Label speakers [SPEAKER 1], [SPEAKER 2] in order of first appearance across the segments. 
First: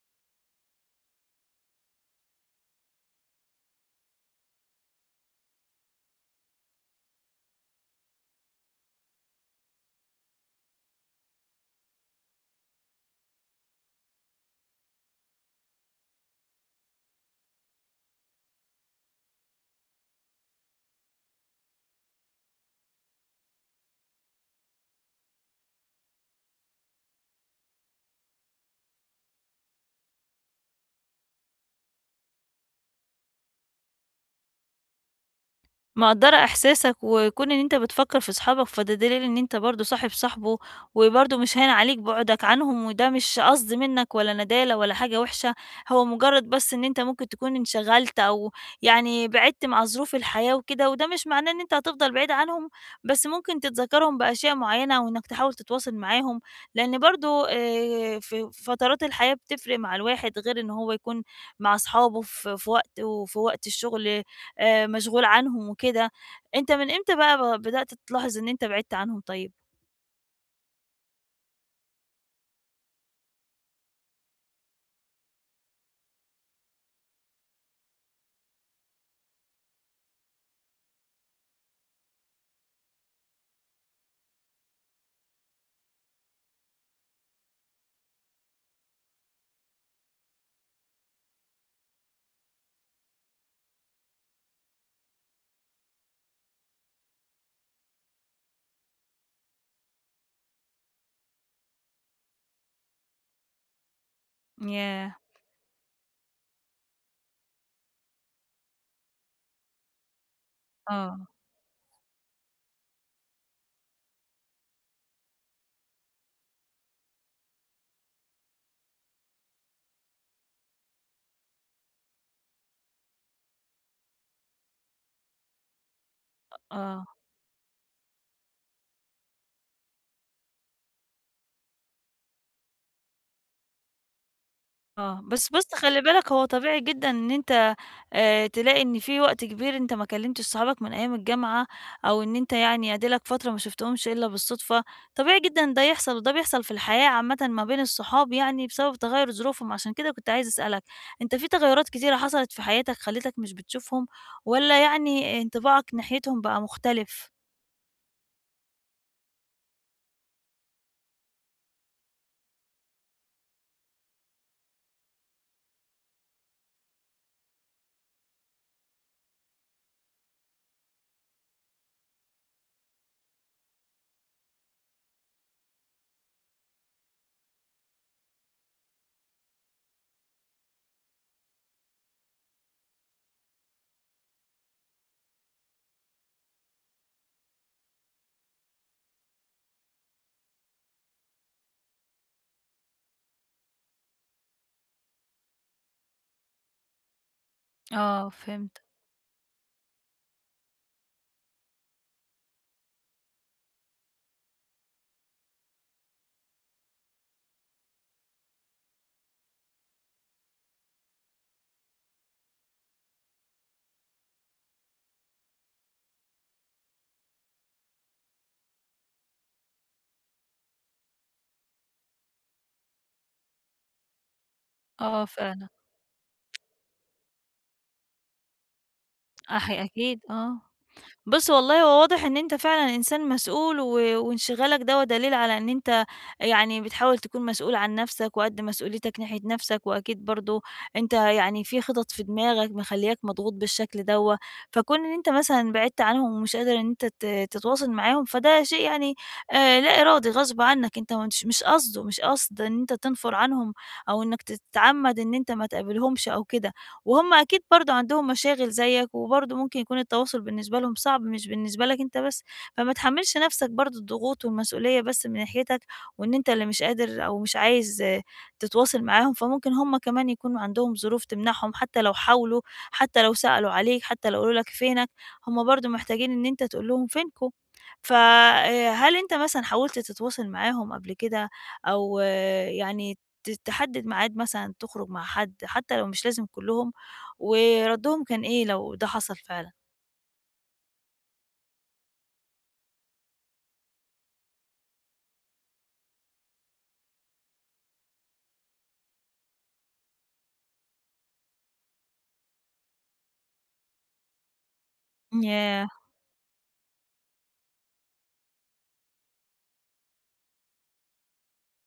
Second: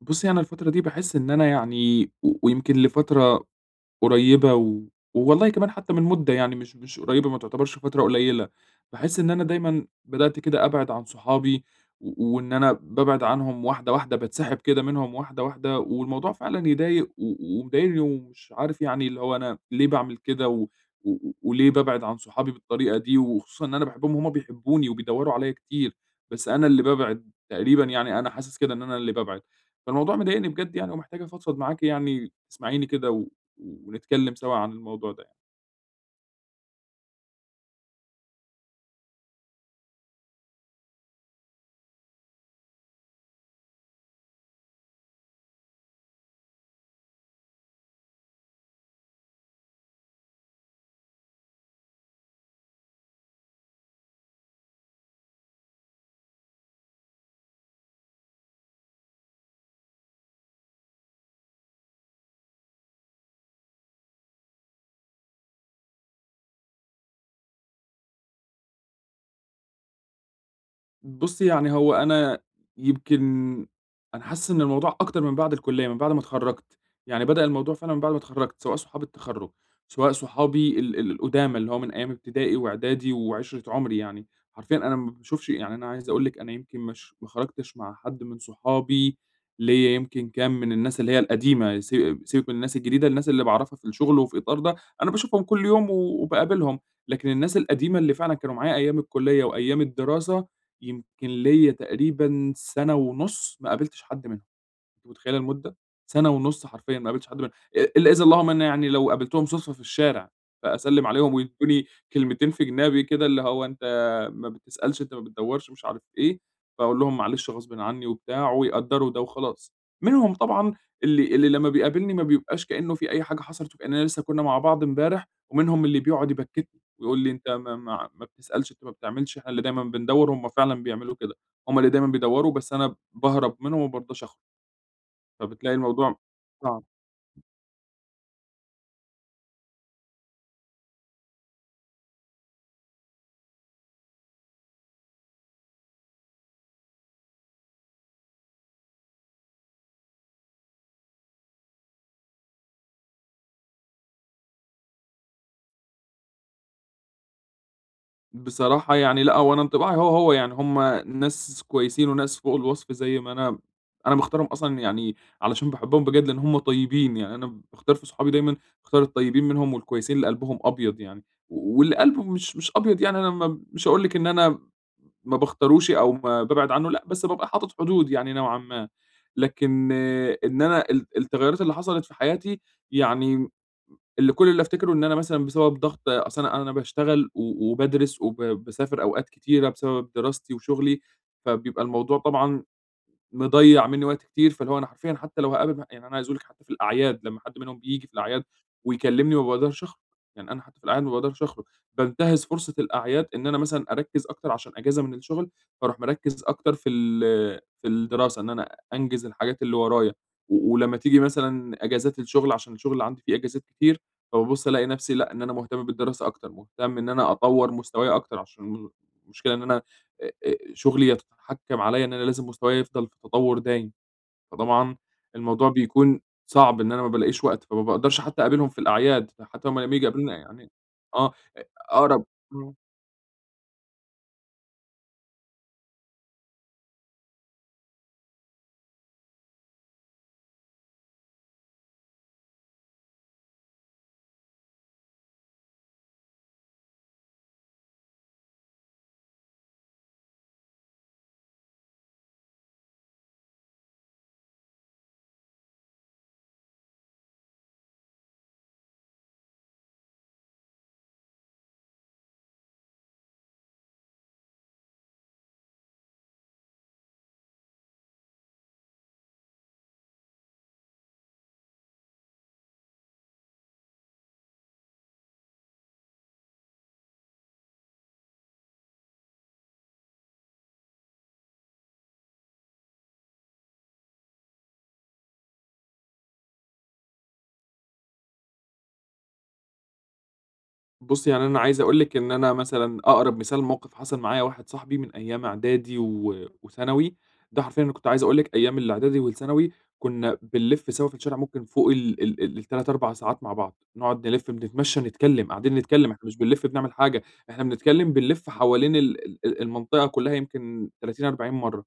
[SPEAKER 1] بُصّي، أنا الفترة دي باحس إن أنا يعني و ويمكن لفترة قريّبة والله كمان حتى من مدة يعني مش قريّبة ما تعتبرش فترة قليّلة، باحس إن أنا دايمًا بدأت كده أبعد عن صحابي وإن أنا بابعد عنهم واحدة، واحدة، باتسحب كده منهم واحدة، واحدة، والموضوع فعلًا يضايق ومضايقني ومش عارف يعني اللي هو أنا ليه باعمل كده و و وليه بابعد عن صحابي بالطريقة دي، وخصوصًا إن أنا باحبهم وهُم بيحبوني وبيدوّروا عليّا كتير، بس أنا اللي بابعد تقريبًا يعني أنا حاسس كده إن أنا اللي بابعد، فالموضوع مضايقني بجد يعني ومحتاج أفضفض معاكِ يعني تسمعيني كده و و ونتكلّم سوا عن الموضوع ده.
[SPEAKER 2] مقدّرة إحساسك، وكون إن أنت بتفكّر في صحابك، فده دليل إن أنت برضه صاحب صاحبه، وبرضه مش هاين عليك بُعدك عنهم، وده مش قصد منّك ولا ندالة ولا حاجة وِحشة، هو مجرّد بس إن أنت ممكن تكون انشغلت أو يعني بعدت مع ظروف الحياة وكده، وده مش معناه إن أنت هتفضل بعيد عنهم، بس ممكن تتذكّرهم بأشياء معيّنة وإنّك تحاول تتواصل معاهم، لإن برضه في فترات الحياة بتفرق مع الواحد، غير إن هو يكون مع أصحابه في وقت وفي وقت الشغل مشغول عنهم وكده. أنت من إمتى بقى بدأت تلاحظ إن أنت بعدت عنهم طيب؟
[SPEAKER 1] بُصّي، يعني هو أنا يمكن أنا حاسس إن الموضوع أكتر من بعد الكُلّية، من بعد ما اتخرّجت، يعني بدأ الموضوع فعلًا من بعد ما اتخرّجت، سواء صحاب التخرُّج، سواء صحابي ال القُدامى اللي هو من أيام ابتدائي وإعدادي وعِشرة عُمري يعني. حرفيًا أنا ما باشوفش، يعني أنا عايز أقول لِك أنا يمكن مش ما خرجتش مع حد من صحابي ليّا يمكن كام من الناس اللي هي القديمة، سيبِك من الناس الجديدة، الناس اللي باعرفها في الشُغل وفي إطار ده، أنا باشوفهم كل يوم وباقابلهم، لكن الناس القديمة اللي فعلًا كانوا معايا أيام الكُلّية وأيام الدراسة يمكن ليّا تقريبًا سَنة ونُص ما قابلتش حد منهم. أنتِ
[SPEAKER 2] ياه!
[SPEAKER 1] متخيلة المدة؟ سنة ونُص حرفيًا ما قابلتش حد من إلا إذا اللهم أنا يعني لو قابلتهم صُدفة في الشارع، فأسلِّم
[SPEAKER 2] آه.
[SPEAKER 1] عليهم ويدّوني كلمتين في جنابي كده اللي هو أنت ما بتسألش، أنت ما بتدوّرش، مش عارف إيه، فأقول لهم معلش غصبٍ عنّي وبتاع ويقدّروا ده وخلاص. منهم طبعًا اللي لمّا بيقابلني ما بيبقاش كإنه في أي حاجة حصلت وكإننا لسّه كُنّا مع بعض امبارح، ومنهم اللي بيقعد يبكّتني
[SPEAKER 2] آه.
[SPEAKER 1] ويقول لي: "أنت ما بتسألش، أنت ما بتعملش، إحنا اللي دايمًا بندوّر." هم فعلًا بيعملوا كده، هم اللي دايمًا بيدوّروا بس أنا باهرب منهم وما بارضاش آخُد.
[SPEAKER 2] آه، بس
[SPEAKER 1] فبتلاقي
[SPEAKER 2] بُص خلّي
[SPEAKER 1] الموضوع
[SPEAKER 2] بالك هو طبيعي
[SPEAKER 1] آه.
[SPEAKER 2] جدًا إن أنت تلاقي إن في وقت كبير أنت ما كلمتش صحابك من أيام الجامعة، أو إن أنت يعني أدي لك فترة ما شُفتهمش إلا بالصدفة. طبيعي جدًا ده يحصل، وده بيحصل في الحياة عامةً ما بين الصحاب يعني بسبب تغيُّر ظروفهم، عشان كده كنت عايزة أسألك، أنت في تغيُّرات كتيرة حصلت في حياتك خلّتك مش بتشوفهم، والّا يعني انطباعك ناحيتهم بقى مختلف؟
[SPEAKER 1] بصراحة يعني لأ، هو أنا انطباعي هو يعني هم ناس كويسين وناس فوق الوصف زي ما أنا باختارهم أصلًا، يعني علشان باحبهم بجد لإن هم طيبين، يعني أنا باختار في صحابي دايمًا باختار الطيبين منهم والكويسين اللي قلبهم أبيض يعني، واللي قلبه مش أبيض يعني أنا ما مش هاقول لِك إن أنا ما باختاروش أو ما بابعد عنه لأ، بس بابقى حاطط حدود يعني نوعًا ما، لكن إن أنا التغيرات اللي حصلت في حياتي يعني اللي كل اللي أفتكره إن أنا مثلًا بسبب ضغط، أصل أنا باشتغل وبادرس وب باسافر أوقات كتيرة بسبب دراستي وشغلي، فبيبقى الموضوع طبعًا مضيّع منّي وقت كتير، فاللي هو أنا حرفيًا حتى لو هاقابل يعني أنا عايز أقول لِك حتى في الأعياد لمّا حد منهم بييجي في
[SPEAKER 2] آه
[SPEAKER 1] الأعياد
[SPEAKER 2] فهمت.
[SPEAKER 1] ويكلّمني ما باقدرش أخرج، يعني أنا حتى في الأعياد ما باقدرش أخرج، بانتهز فرصة الأعياد إن أنا مثلًا أركّز أكتر عشان أجازة من الشغل، فاروح مركّز أكتر في الدراسة، إن أنا أنجز الحاجات اللي ورايا، ولمّا تيجي مثلًا أجازات الشغل عشان الشغل اللي عندي فيه أجازات كتير، فبابُص ألاقي نَفْسي لأ، إن أنا مهتم بالدراسة أكتر، مهتم إن أنا أطوّر مستوايا أكتر، عشان المشكلة إن أنا شغلي يتحكم عليّا إن أنا لازم مستوايا يفضل في تطور دايم، فطبعًا
[SPEAKER 2] آه فعلًا.
[SPEAKER 1] الموضوع بيكون صعب إن أنا ما بالاقيش وقت، فما باقدرش حتى أقابلهم في الأعياد، حتى
[SPEAKER 2] أح
[SPEAKER 1] هُم لمّا ييجوا
[SPEAKER 2] أكيد
[SPEAKER 1] يقابلوني
[SPEAKER 2] آه.
[SPEAKER 1] يعني آه،
[SPEAKER 2] بُص والله هو واضح
[SPEAKER 1] أقرب
[SPEAKER 2] إن أنت
[SPEAKER 1] إمم.
[SPEAKER 2] فعلًا إنسان مسؤول و وانشغالك دوّة دليل على إن أنت يعني بتحاول تكون مسؤول عن نفسك وقد مسؤوليتك ناحية نفسك، وأكيد برضه أنت يعني في خطط في دماغك مخلّياك مضغوط بالشكل دوّة، فكون إن أنت مثلًا بعدت عنهم ومش قادر إن أنت تتواصل معاهم فده شيء يعني لا إرادي غصب عنك، أنت مش قصده، مش قصد إن أنت تنفر عنهم أو إنك تتعمد إن أنت ما تقابلهمش أو كده. وهُم أكيد برضه عندهم مشاغل زيّك، وبرضه ممكن يكون التواصل بالنسبة لهم صعب مش بالنسبة لك أنت بس، فما تحمّلش نَفْسك برضه الضغوط والمسؤولية بس من ناحيتك، وإن أنت اللي مش قادر أو مش عايز آه، تتواصل معاهم، فممكن هُم كمان يكون عندهم ظروف تمنعهم حتى لو حاولوا، حتى لو سألوا عليك، حتى لو قالوا لك فينك، هُم برضه محتاجين إن أنت تقول لهم فينكم. ف هل أنت مثلًا حاولت تتواصل معاهم قبل كده أو آه، يعني تحدد ميعاد مثلًا تخرج مع حد، حتى لو مش لازم كلهم؟ وردّهم كان إيه لو ده حصل فعلًا؟
[SPEAKER 1] بُصّي، يعني أنا عايز أقول لِك إن أنا مثلًا أقرب مثال موقِف حصل معايا واحد صاحبي من أيام إعدادي وثانوي، ده حرفيًا أنا كنت عايز أقول لِك أيام الإعدادي والثانوي كُنّا بنلِف سوا في الشارع ممكن فوق ال ال ال ال3، 4 ساعات مع بعض، نقعد نلِف بنتمشى نتكلّم، قاعدين
[SPEAKER 2] ياه!
[SPEAKER 1] نتكلّم، إحنا مش بنلِف بنعمل حاجة، إحنا بنتكلّم بنلِف حوالين ال ال المنطقة كُلّها يمكن 30، 40 مرّة.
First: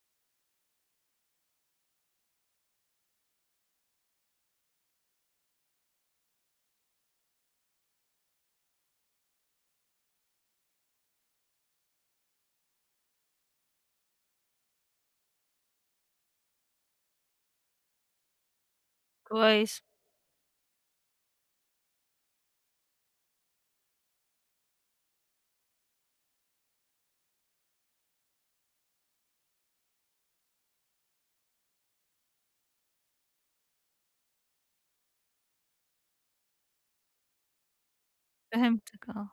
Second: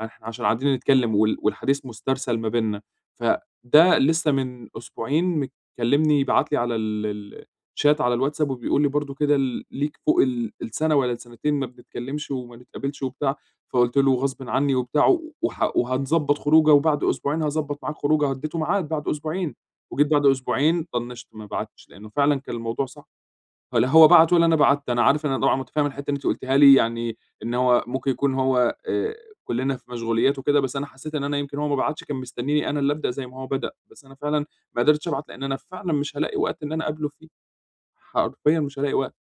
[SPEAKER 1] إحنا عشان قاعدين نتكلّم والحديث مُسترسل ما بيننا، فده لسه من أسبوعين مكلّمني، باعت لي على ال ال الchat على الواتساب وبيقول لي برضه كده ليك فوق السَنة والّا السَنتين ما بنتكلّمش وما نتقابلش وبتاع، فقُلت له غصبٍ عني وبتاع و وح وهنضبّط خروجة، وبعد أسبوعين هاضبّط معاك خروجة، وادّيته ميعاد بعد أسبوعين،
[SPEAKER 2] كويس.
[SPEAKER 1] وجيت بعد أسبوعين طنّشت ما بعتش، لإنه فعلًا كان الموضوع صعب. فلا هو بعت ولا أنا بعتّ، أنا عارف، أنا طبعًا متفهم الحتّة اللي أنتِ قلتيها لي، يعني إن هو ممكن يكون هو كلّنا في مشغوليات وكده، بس أنا حسّيت إن أنا يمكن هو ما بعتش كان مستنيني أنا اللي أبدأ زي ما هو بدأ، بس أنا فعلًا ما قدرتش أبعت لإن أنا فعلًا مش هالاقي وقت إن أنا أقابله فيه، حرفيًا مش هالاقي
[SPEAKER 2] فهمتِك
[SPEAKER 1] وقت.
[SPEAKER 2] آه.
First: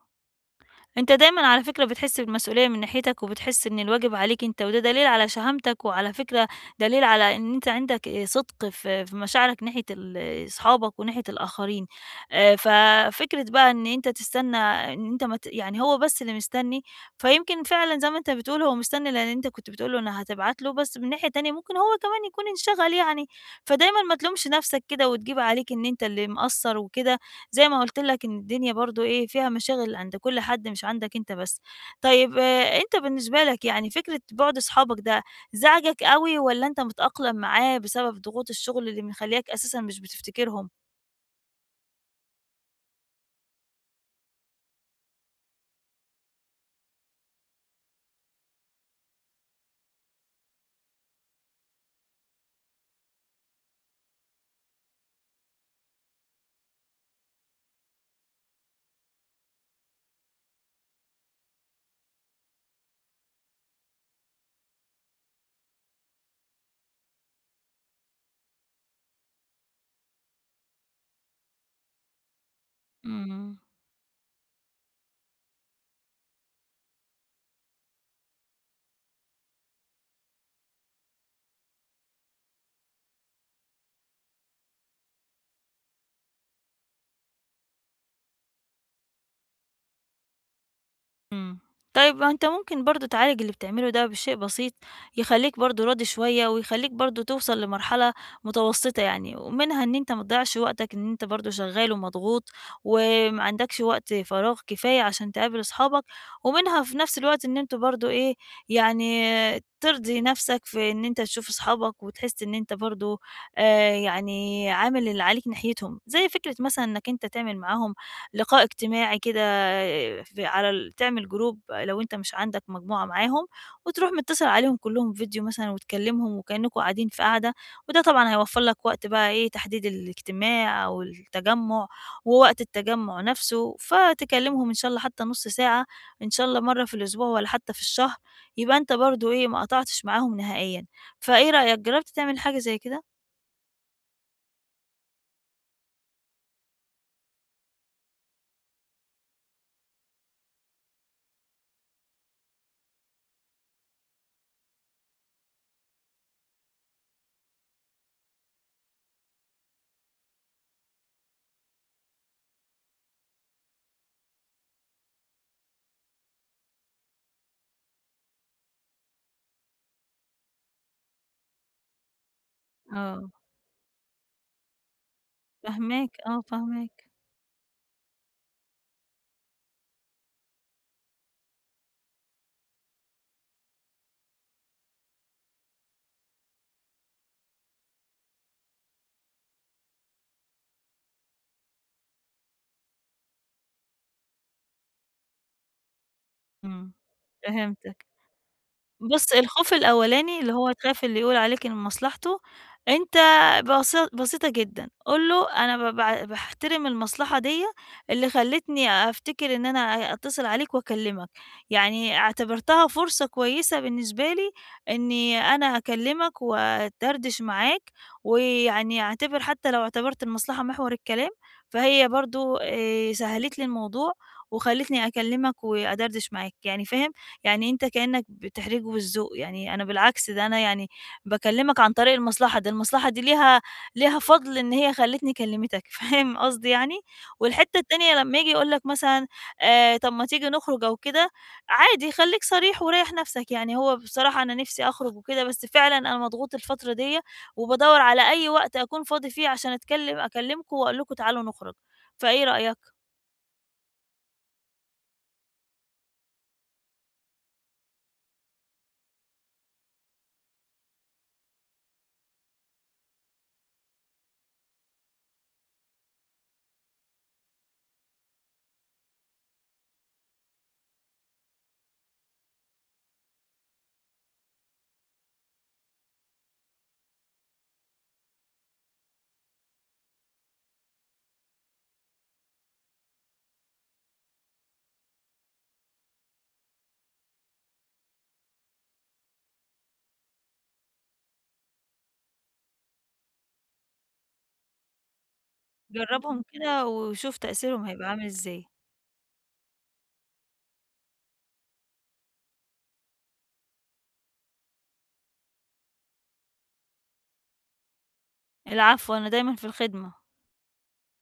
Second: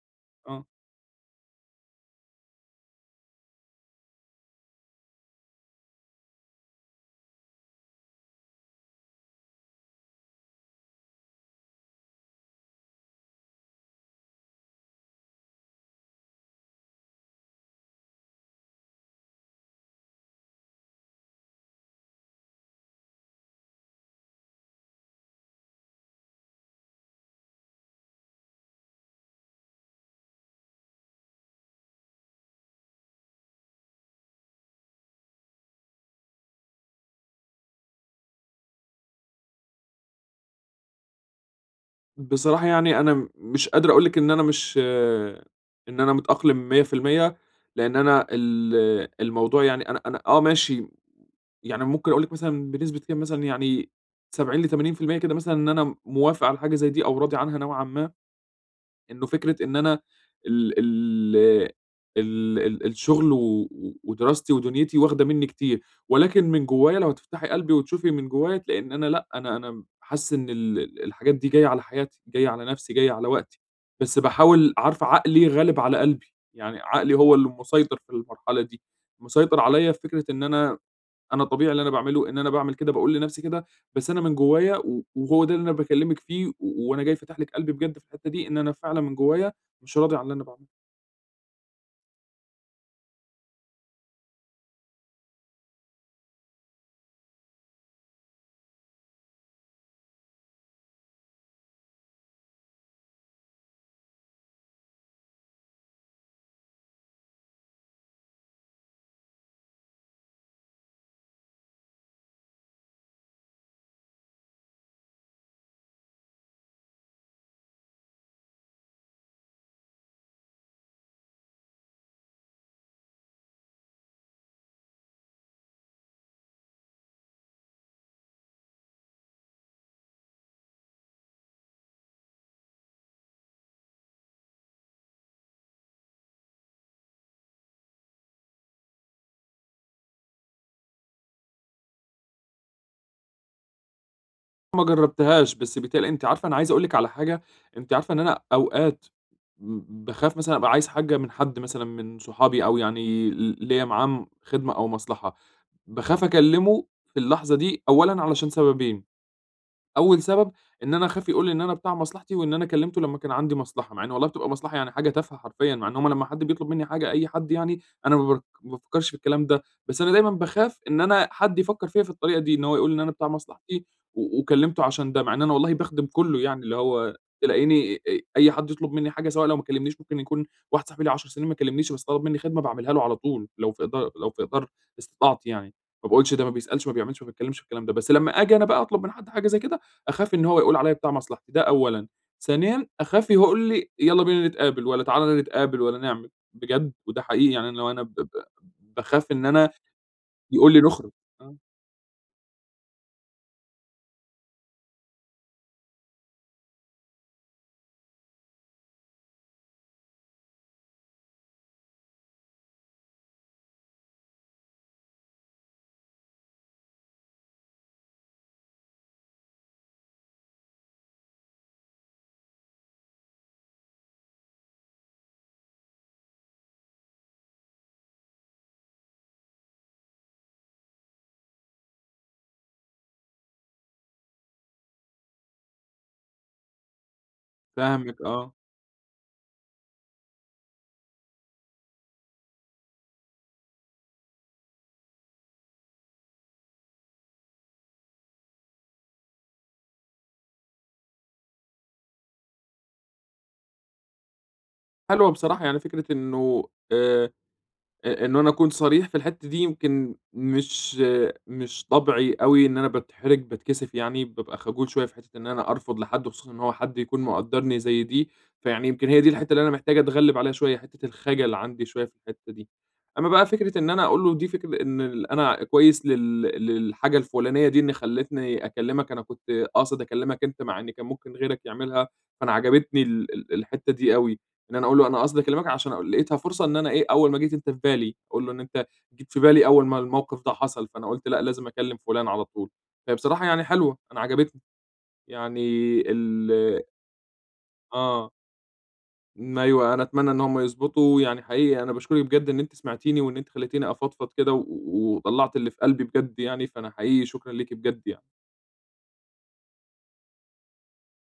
[SPEAKER 1] آه.
[SPEAKER 2] أنت دايمًا على فكرة بتحس بالمسؤولية من ناحيتك، وبتحس إن الواجب عليك أنت، وده دليل على شهامتك، وعلى فكرة دليل على إن أنت عندك صدق في مشاعرك ناحية ال صحابك وناحية الآخرين. ففكرة بقى إن أنت تستنى إن أنت ما ت يعني هو بس اللي مستني، فيمكن فعلًا زي ما أنت بتقول هو مستني لإن أنت كنت بتقول له إن هتبعت له، بس من ناحية تانية ممكن هو كمان يكون انشغل يعني، فدايمًا ما تلومش نفسك كده وتجيب عليك إن أنت اللي مقصّر وكده زي ما قُلت لك إن الدنيا برضه إيه، فيها مشاغل عند كل حد مش عندك أنت بس. طيب أنت بالنسبة لك يعني فكرة بُعد أصحابك ده زعجك أوي والّا أنت متأقلم معاه بسبب ضغوط الشغل اللي مخلّياك أساسًا مش بتفتكرهم؟
[SPEAKER 1] بصراحة يعني أنا مش قادر أقول لِك إن أنا مش إن أنا متأقلم 100% لإن أنا الموضوع، يعني أنا ماشي، يعني ممكن أقول لِك مثلًا بنسبة كام مثلًا، يعني 70 ل80% كده مثلًا، إن أنا موافق على حاجة زي دي أو راضي عنها نوعًا ما، إنه فكرة إن أنا ال ال ال ال الشغل ودراستي ودنيتي واخدة منّي كتير، ولكن من جوايا لو هتفتحي قلبي وتشوفي من جوايا تلاقي إن أنا لأ، أنا حاسس إن الحاجات دي جاية على حياتي، جاية على نفسي، جاية على
[SPEAKER 2] إمم.
[SPEAKER 1] وقتي، بس باحاول، عارفة، عقلي غالب على قلبي، يعني عقلي هو اللي مسيطر في المرحلة دي، مسيطر عليَّ في فكرة إن أنا طبيعي اللي أنا باعمله، إن أنا باعمل كده، باقول لنفسي كده، بس أنا من جوايا وهو ده اللي أنا باكلّمِك فيه وأنا جاي فاتح لِك قلبي بجد في الحتّة دي، إن أنا فعلًا من جوايا مش راضي عن اللي أنا باعمله.
[SPEAKER 2] إمم. طيب ما أنت ممكن برضه تعالج اللي بتعمله ده بشيء بسيط، يخلّيك برضه راضي شوية ويخلّيك برضه توصل لمرحلة متوسطة يعني، ومنها إن أنت ما تضيّعش وقتك إن أنت برضه شغّال ومضغوط وما عندكش وقت فراغ كفاية عشان تقابل أصحابك، ومنها في نفس الوقت إن أنتم برضه إيه، يعني ترضي نفسك في إن أنت تشوف أصحابك وتحس إن أنت برضه يعني عامل اللي عليك ناحيتهم، زي فكرة مثلًا إنّك أنت تعمل معاهم لقاء اجتماعي كده في على ال تعمل جروب لو أنت مش عندك مجموعة معاهم، وتروح متصل عليهم كلّهم فيديو مثلًا وتكلّمهم وكإنّكم قاعدين في قعدة، وده طبعًا هيوفّر لك وقت بقى إيه، تحديد الاجتماع أو التجمُّع ووقت التجمُّع نَفْسه، فتكلّمهم إن شاء الله حتى نُص ساعة، إن شاء الله مرّة في الأسبوع والّا حتى في الشهر، يبقى أنت برضه إيه، ما قطعتش معاهم نهائيًا. فإيه رأيك، جرّبت تعمل حاجة زي كده؟
[SPEAKER 1] ما جرّبتهاش، بس بيتهيأ لي، أنتِ عارفة أنا عايز أقول لِك على حاجة، أنتِ عارفة إن أنا أوقات م باخاف مثلًا أبقى عايز حاجة من حد مثلًا من صحابي أو يعني ليّا معاه خدمة أو مصلحة، باخاف أكلّمه في اللحظة دي أولًا علشان سببين. أول سبب إن أنا خايف يقول لي إن أنا بتاع مصلحتي وإن أنا كلّمته لمّا كان عندي مصلحة، مع إن والله بتبقى مصلحة يعني حاجة تافهة حرفيًا، مع إن هُم لمّا حد بيطلب منّي حاجة، أي حد يعني، أنا ما بافكّرش في الكلام ده، بس أنا دايمًا باخاف إن أنا حد يفكّر فيّا في الطريقة دي، إن هو يقول إن أنا بتاع
[SPEAKER 2] آه.
[SPEAKER 1] مصلحتي وكلّمته عشان ده، مع إن أنا والله باخدم
[SPEAKER 2] فاهماك،
[SPEAKER 1] كلّه،
[SPEAKER 2] آه
[SPEAKER 1] يعني اللي
[SPEAKER 2] فاهماك.
[SPEAKER 1] هو تلاقيني أي حد يطلب منّي حاجة سواء لو ما كلّمنيش، ممكن يكون واحد صاحبي ليه 10 سنين ما كلّمنيش بس طلب منّي خدمة باعملها له على طول لو في إقدار استطاعتي يعني، ما باقولش ده ما بيسألش ما بيعملش ما باتكلّمش في الكلام ده، بس لمّا آجي أنا بقى أطلب من حد حاجة زي كده أخاف إن هو يقول عليّا بتاع مصلحتي، ده أولًا. ثانيًا أخاف يقول لي يالّا بينا نتقابل، والّا تعالَ نتقابل، والّا نعمل. بجد
[SPEAKER 2] إمم،
[SPEAKER 1] وده حقيقي يعني، أنا لو أنا
[SPEAKER 2] فهمتك.
[SPEAKER 1] ب ب باخاف
[SPEAKER 2] بُص،
[SPEAKER 1] إن أنا
[SPEAKER 2] الخوف الأولاني اللي هو
[SPEAKER 1] يقول لي
[SPEAKER 2] تخاف
[SPEAKER 1] نخرج.
[SPEAKER 2] اللي يقول
[SPEAKER 1] آه،
[SPEAKER 2] عليك إن مصلحته، أنت بسيطة جدًا، قُل له أنا ب ب باحترم المصلحة ديّة اللي خلّتني أفتكر إن أنا أتصل عليك وأكلمك، يعني اعتبرتها فرصة كويسة بالنسبة لي إني أنا أكلمك وأدردش معاك، ويعني أعتبر حتى لو اعتبرت المصلحة محور الكلام، فهي برضه سهّلت لي الموضوع وخلّتني أكلمك وأدردش معاك، يعني فاهم؟ يعني أنت كإنّك بتحرجه بالذوق، يعني أنا بالعكس ده أنا يعني باكلّمك عن طريق المصلحة، ده المصلحة دي ليها فضل إن هي خلّتني كلّمتك فاهم قصدي يعني؟ والحتّة التانية
[SPEAKER 1] فاهمِك
[SPEAKER 2] لمّا ييجي
[SPEAKER 1] آه.
[SPEAKER 2] يقول لك مثلًا طَب ما تيجي نخرج أو كده، عادي خلّيك صريح وريّح نَفْسك، يعني هو بصراحة أنا نِفْسي أخرج وكده، بس فعلًا أنا مضغوط الفترة ديّة وبادوّر على أي وقت أكون فاضي فيه عشان أتكلّم أكلّمكم وأقول لكم تعالوا نخرج، فإيه رأيك؟
[SPEAKER 1] حلوة بصراحة يعني فكرة إنه آآ إن أنا أكون صريح في الحتّة دي يمكن مش طبعي أوي، إن أنا باتحرج، باتكسف يعني، بابقى خجول شوية في حتّة إن أنا أرفض لحد وخصوصًا إن هو حد يكون مقدّرني زي دي، فيعني يمكن هي دي الحتّة اللي أنا محتاج أتغلّب عليها شوية، حتّة الخجل عندي شوية في الحتّة دي. أمّا بقى فكرة إن أنا أقول له دي فكرة إن أنا كويس للحاجة الفُلانية دي إن خلّتني أكلّمك، أنا كنت قاصد أكلّمك أنت مع إن كان ممكن غيرك يعملها، فأنا عجبتني ال ال الحتّة دي أوي. إن أنا أقول له أنا قصدي أكلمك عشان أقول لقيتها فرصة، إن أنا إيه، أول ما جيت أنت في بالي، أقول له إن أنت جيت في بالي أول ما الموقف ده حصل، فأنا قُلت لأ لازم أكلم فلان على طول. فهي بصراحة يعني حلوة، أنا عجبتني، يعني
[SPEAKER 2] جرّبهم
[SPEAKER 1] ال
[SPEAKER 2] كده وشوف تأثيرهم هيبقى عامل
[SPEAKER 1] آه،
[SPEAKER 2] إزاي.
[SPEAKER 1] أيوه، أنا أتمنى إن هم يضبطوا، يعني حقيقي أنا باشكرِك بجد إن أنتِ سمعتيني وإن أنتِ خلّيتيني أفضفض كده وطلّعت اللي في قلبي بجد يعني، فأنا حقيقي شكرًا ليكِ بجد يعني.
[SPEAKER 2] العفو، أنا دايمًا في الخدمة.